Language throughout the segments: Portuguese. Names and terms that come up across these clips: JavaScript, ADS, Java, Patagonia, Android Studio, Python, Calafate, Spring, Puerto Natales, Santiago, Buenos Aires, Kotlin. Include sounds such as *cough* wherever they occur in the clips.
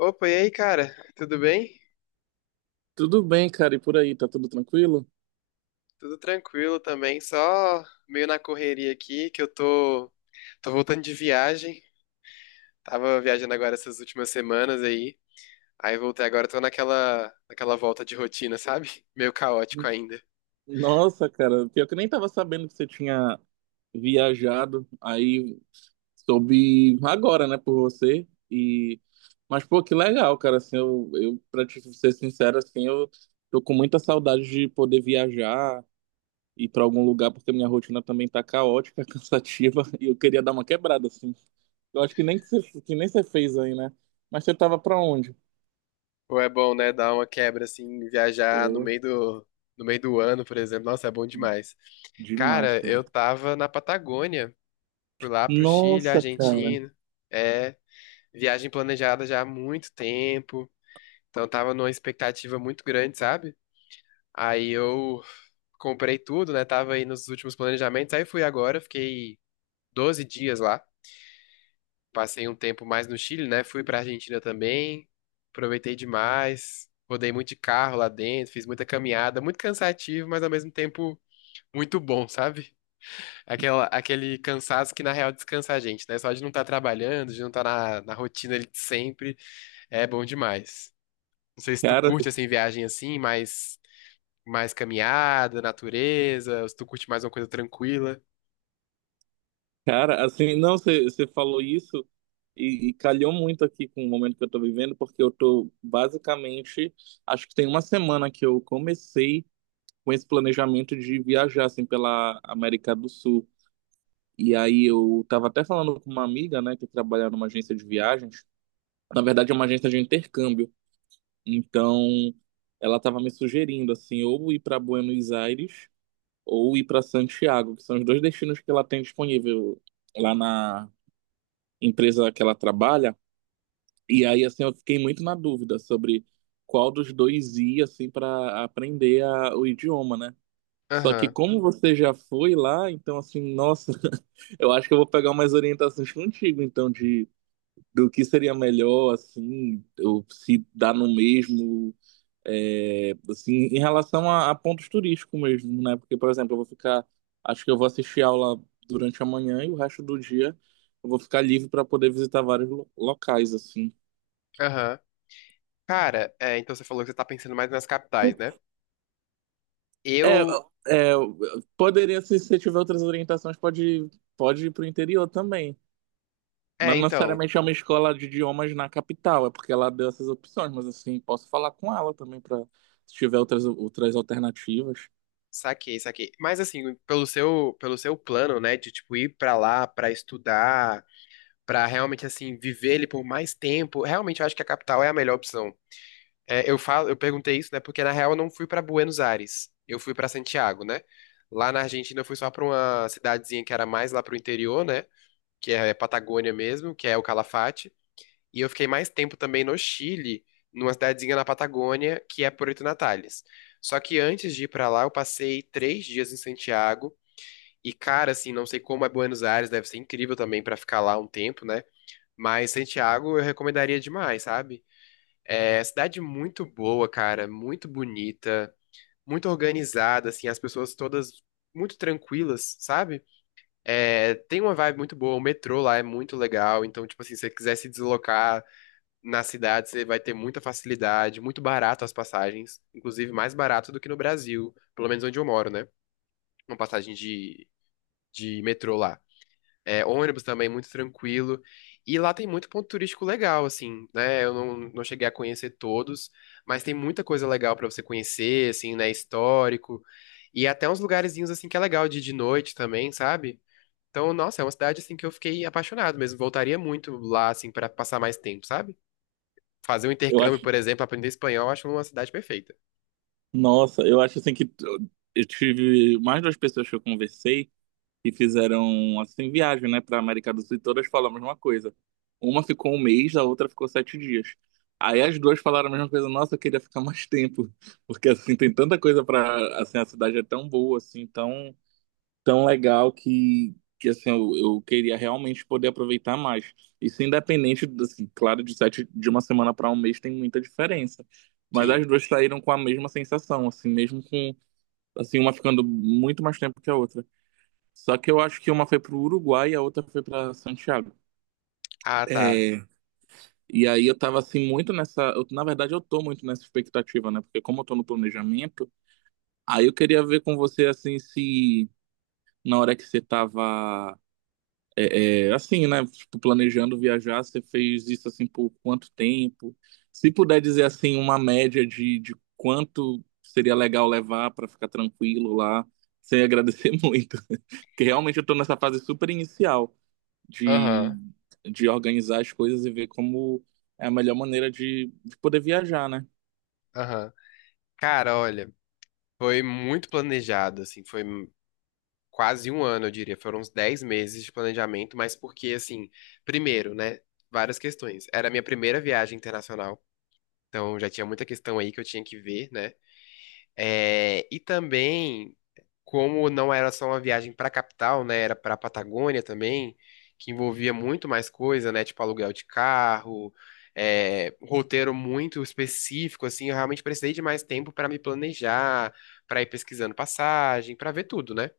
Opa, e aí, cara? Tudo bem? Tudo bem, cara, e por aí, tá tudo tranquilo? Tudo tranquilo também, só meio na correria aqui, tô voltando de viagem. Tava viajando agora essas últimas semanas aí. Aí voltei agora, tô naquela volta de rotina, sabe? *laughs* Meio caótico ainda. Nossa, cara, pior que eu nem tava sabendo que você tinha viajado, aí soube agora, né, por você, Mas, pô, que legal, cara, assim, eu pra te ser sincero, assim, eu tô com muita saudade de poder viajar, ir pra algum lugar, porque minha rotina também tá caótica, *laughs* cansativa, e eu queria dar uma quebrada, assim. Eu acho que nem que você, que nem você fez aí, né? Mas você tava pra onde? Pô, é bom, né? Dar uma quebra, assim, viajar Pô, no meio do ano, por exemplo. Nossa, é bom demais. demais, Cara, cara. eu tava na Patagônia. Fui lá pro Chile, Nossa, cara. Argentina. É, viagem planejada já há muito tempo, então tava numa expectativa muito grande, sabe? Aí eu comprei tudo, né? Tava aí nos últimos planejamentos, aí fui agora, fiquei 12 dias lá, passei um tempo mais no Chile, né? Fui pra Argentina também, aproveitei demais, rodei muito de carro lá dentro, fiz muita caminhada, muito cansativo, mas ao mesmo tempo muito bom, sabe? Aquele cansaço que na real descansa a gente, né? Só de não estar trabalhando, de não estar na rotina ali de sempre, é bom demais. Não sei se tu Cara, curte assim viagem assim, mais caminhada, natureza, ou se tu curte mais uma coisa tranquila. cara, assim, não, você falou isso e calhou muito aqui com o momento que eu tô vivendo, porque eu tô basicamente, acho que tem uma semana que eu comecei com esse planejamento de viajar, assim, pela América do Sul. E aí eu tava até falando com uma amiga, né, que trabalha numa agência de viagens, na verdade é uma agência de intercâmbio, então ela tava me sugerindo, assim, ou ir para Buenos Aires ou ir para Santiago, que são os dois destinos que ela tem disponível lá na empresa que ela trabalha. E aí, assim, eu fiquei muito na dúvida sobre qual dos dois ir, assim, para aprender o idioma, né? Só que Aham. como você já foi lá, então, assim, nossa, *laughs* eu acho que eu vou pegar umas orientações contigo, então, de do que seria melhor, assim, ou se dá no mesmo, é, assim, em relação a pontos turísticos mesmo, né? Porque, por exemplo, eu vou ficar, acho que eu vou assistir aula durante a manhã e o resto do dia eu vou ficar livre para poder visitar vários locais, assim. Aham. Cara, é, então você falou que você tá pensando mais nas capitais, né? É, Eu, é, poderia, se você tiver outras orientações, pode ir para o interior também. Não é, então, necessariamente é uma escola de idiomas na capital, é porque ela deu essas opções, mas assim, posso falar com ela também para se tiver outras alternativas. saquei. Mas assim, pelo seu plano, né, de tipo ir pra lá pra estudar, pra realmente assim viver ele por mais tempo, realmente eu acho que a capital é a melhor opção. É, eu falo, eu perguntei isso, né? Porque na real eu não fui pra Buenos Aires, eu fui pra Santiago, né? Lá na Argentina eu fui só pra uma cidadezinha que era mais lá pro interior, né? Que é é Patagônia mesmo, que é o Calafate. E eu fiquei mais tempo também no Chile, numa cidadezinha na Patagônia, que é Puerto Natales. Só que antes de ir pra lá, eu passei 3 dias em Santiago. E cara, assim, não sei como é Buenos Aires, deve ser incrível também pra ficar lá um tempo, né? Mas Santiago eu recomendaria demais, sabe? É, cidade muito boa, cara, muito bonita, muito organizada, assim, as pessoas todas muito tranquilas, sabe? É, tem uma vibe muito boa, o metrô lá é muito legal, então, tipo assim, se você quiser se deslocar na cidade, você vai ter muita facilidade, muito barato as passagens, inclusive mais barato do que no Brasil, pelo menos onde eu moro, né? Uma de metrô lá. É, ônibus também, muito tranquilo. E lá tem muito ponto turístico legal, assim, né? Eu não, não cheguei a conhecer todos, mas tem muita coisa legal pra você conhecer, assim, né? Histórico. E até uns lugarzinhos, assim, que é legal de ir de noite também, sabe? Então, nossa, é uma cidade, assim, que eu fiquei apaixonado mesmo. Voltaria muito lá, assim, pra passar mais tempo, sabe? Fazer um Eu intercâmbio, acho por exemplo, aprender espanhol, eu acho uma cidade perfeita. Nossa, eu acho assim que eu tive mais duas pessoas que eu conversei que fizeram assim viagem, né, para América do Sul e todas falam a mesma coisa. Uma ficou um mês, a outra ficou 7 dias. Aí as duas falaram a mesma coisa. Nossa, eu queria ficar mais tempo, *laughs* porque assim tem tanta coisa para assim a cidade é tão boa, assim, tão tão legal que assim, eu queria realmente poder aproveitar mais. Isso independente, assim, claro, de uma semana para um mês tem muita diferença. Mas as Sim. duas saíram com a mesma sensação, assim, mesmo com, assim, uma ficando muito mais tempo que a outra. Só que eu acho que uma foi pro Uruguai e a outra foi para Santiago. Ah, tá. É, e aí eu tava, assim, muito nessa... eu- na verdade, eu tô muito nessa expectativa, né? Porque como eu tô no planejamento, aí eu queria ver com você, assim, se na hora que você tava É, é, assim, né? Tipo, planejando viajar, você fez isso assim por quanto tempo? Se puder dizer assim, uma média de quanto seria legal levar para ficar tranquilo lá, sem agradecer *laughs* muito. Porque realmente eu tô nessa fase super inicial de, Aham, de organizar as coisas e ver como é a melhor maneira de poder viajar, né? aham. Cara, olha, foi muito planejado, assim, foi. Quase um ano, eu diria. Foram uns 10 meses de planejamento, mas porque, assim, primeiro, né? Várias questões. Era a minha primeira viagem internacional, então já tinha muita questão aí que eu tinha que ver, né? É, e também, como não era só uma viagem para a capital, né? Era para a Patagônia também, que envolvia muito mais coisa, né? Tipo aluguel de carro. É, um roteiro muito específico, assim, eu realmente precisei de mais tempo para me planejar, para ir pesquisando passagem, para ver tudo, né?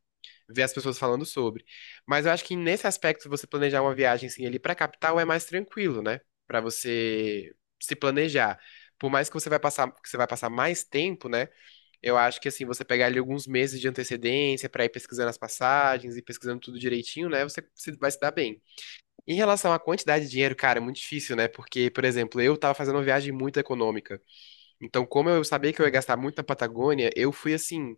Ver as pessoas falando sobre. Mas eu acho que nesse aspecto, você planejar uma viagem assim ali pra capital é mais tranquilo, né? Pra você se planejar. Por mais que que você vai passar mais tempo, né? Eu acho que assim, você pegar ali alguns meses de antecedência pra ir pesquisando as passagens e pesquisando tudo direitinho, né? Você se- vai se dar bem. Em relação à quantidade de dinheiro, cara, é muito difícil, né? Porque, por exemplo, eu tava fazendo uma viagem muito econômica. Então, como eu sabia que eu ia gastar muito na Patagônia, eu fui assim,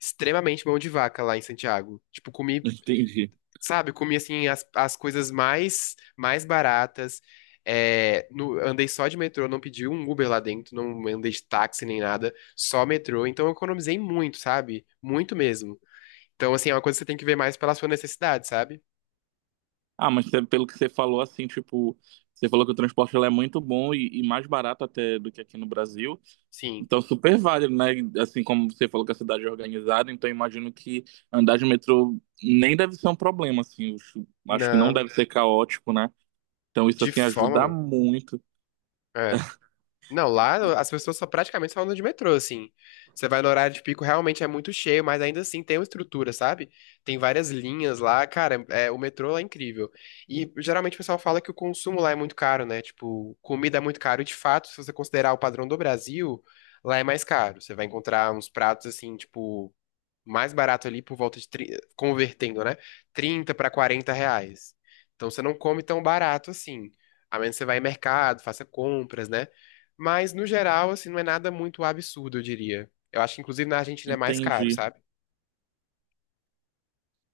extremamente mão de vaca lá em Santiago. Tipo, *laughs* Entendi. Comi assim as coisas mais baratas. É, andei só de metrô, não pedi um Uber lá dentro, não andei de táxi nem nada, só metrô. Então eu economizei muito, sabe? Muito mesmo. Então, assim, é uma coisa que você tem que ver mais pela sua necessidade, sabe? Ah, mas cê- pelo que você falou, assim, tipo, você falou que o transporte lá é muito bom e mais barato até do que aqui no Brasil. Sim. Então, super válido, né? Assim como você falou que a cidade é organizada, então imagino que andar de metrô nem deve ser um problema, assim. Acho que não Não, deve ser caótico, né? Então, isso, de assim, forma ajuda alguma. muito. É. Não, lá as pessoas só praticamente só andam de metrô, assim. Você vai no horário de pico, realmente é muito cheio, mas ainda assim tem uma estrutura, sabe? Tem várias linhas lá, cara, é, o metrô lá é incrível. E geralmente o pessoal fala que o consumo lá é muito caro, né? Tipo, comida é muito caro, e de fato, se você considerar o padrão do Brasil, lá é mais caro. Você vai encontrar uns pratos, assim, tipo, mais barato ali por volta de, convertendo, né? 30 a 40 reais. Então você não come tão barato assim. A menos que você vá em mercado, faça compras, né? Mas no geral, assim, não é nada muito absurdo, eu diria. Eu acho que inclusive na Argentina é mais caro, Entendi, sabe?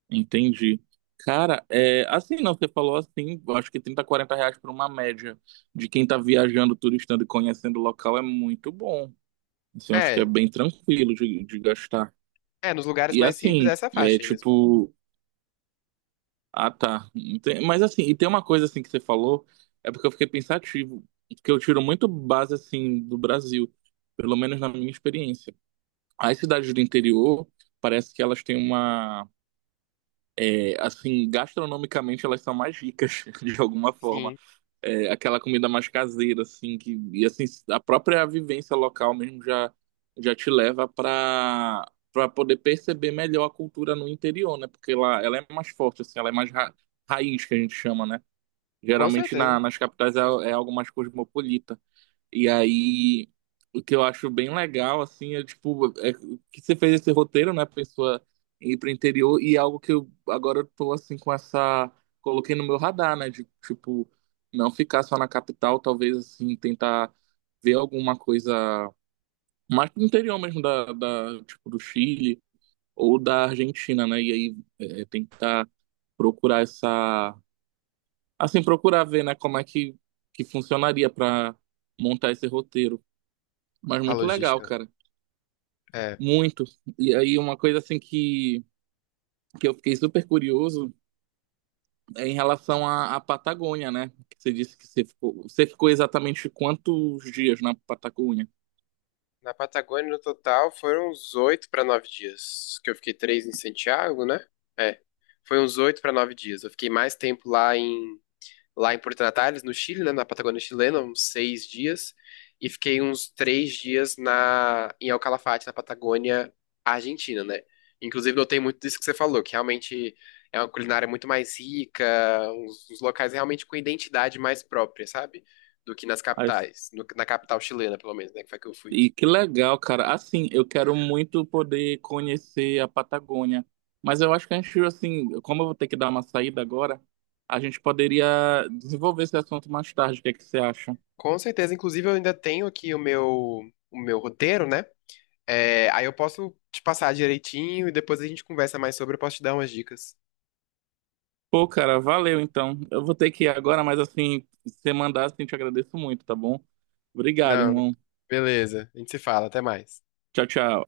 entendi. Cara, é, assim, não, você falou assim, eu acho que 30 40 reais por uma média de quem tá viajando, turistando e conhecendo o local é muito bom. Assim, eu acho que é É, bem tranquilo de gastar. é, nos lugares E mais simples assim, é essa é faixa aí mesmo. tipo. Ah, tá. Mas assim, e tem uma coisa assim que você falou, é porque eu fiquei pensativo, que eu tiro muito base assim do Brasil, pelo menos na minha experiência. As cidades do interior, parece que elas têm uma é, assim, gastronomicamente elas são mais ricas, *laughs* de alguma forma. Sim, É, aquela comida mais caseira, assim, que, e assim, a própria vivência local mesmo já, já te leva para poder perceber melhor a cultura no interior, né? Porque lá ela é mais forte, assim, ela é mais raiz, que a gente chama, né? com Geralmente na, certeza. nas capitais é, é algo mais cosmopolita. E aí, o que eu acho bem legal, assim, é tipo, é que você fez esse roteiro, né, pessoa ir pro interior, e é algo que eu agora eu tô, assim, com essa. Coloquei no meu radar, né, de tipo, não ficar só na capital, talvez, assim, tentar ver alguma coisa mais pro interior mesmo, tipo, do Chile ou da Argentina, né, e aí é, tentar procurar essa. Assim, procurar ver, né, como é que, funcionaria para montar esse roteiro. Mas A muito legal, logística. cara. É. Muito. E aí, uma coisa assim que, eu fiquei super curioso é em relação à Patagônia, né? Que você disse que você ficou exatamente quantos dias na Patagônia? Na Patagônia, no total, foram uns 8 a 9 dias. Que eu fiquei 3 em Santiago, né? É. Foi uns 8 a 9 dias. Eu fiquei mais tempo lá em Porto Natales, no Chile, né, na Patagônia chilena, uns 6 dias, e fiquei uns 3 dias na em El Calafate, na Patagônia Argentina, né? Inclusive, notei muito disso que você falou, que realmente é uma culinária muito mais rica, uns locais realmente com identidade mais própria, sabe? Do que nas Aí- capitais, na capital chilena, pelo menos, né, que foi que eu fui. E que legal, cara. Assim, eu quero muito poder conhecer a Patagônia. Mas eu acho que a gente, assim, como eu vou ter que dar uma saída agora, a gente poderia desenvolver esse assunto mais tarde. O que é que você acha? Com certeza, inclusive, eu ainda tenho aqui o meu roteiro, né? É, aí eu posso te passar direitinho e depois a gente conversa mais sobre, eu posso te dar umas dicas. Pô, cara, valeu então. Eu vou ter que ir agora, mas assim, se você mandar, assim, te agradeço muito, tá bom? Obrigado, Não, irmão. beleza, a gente se fala, até mais. Tchau, tchau.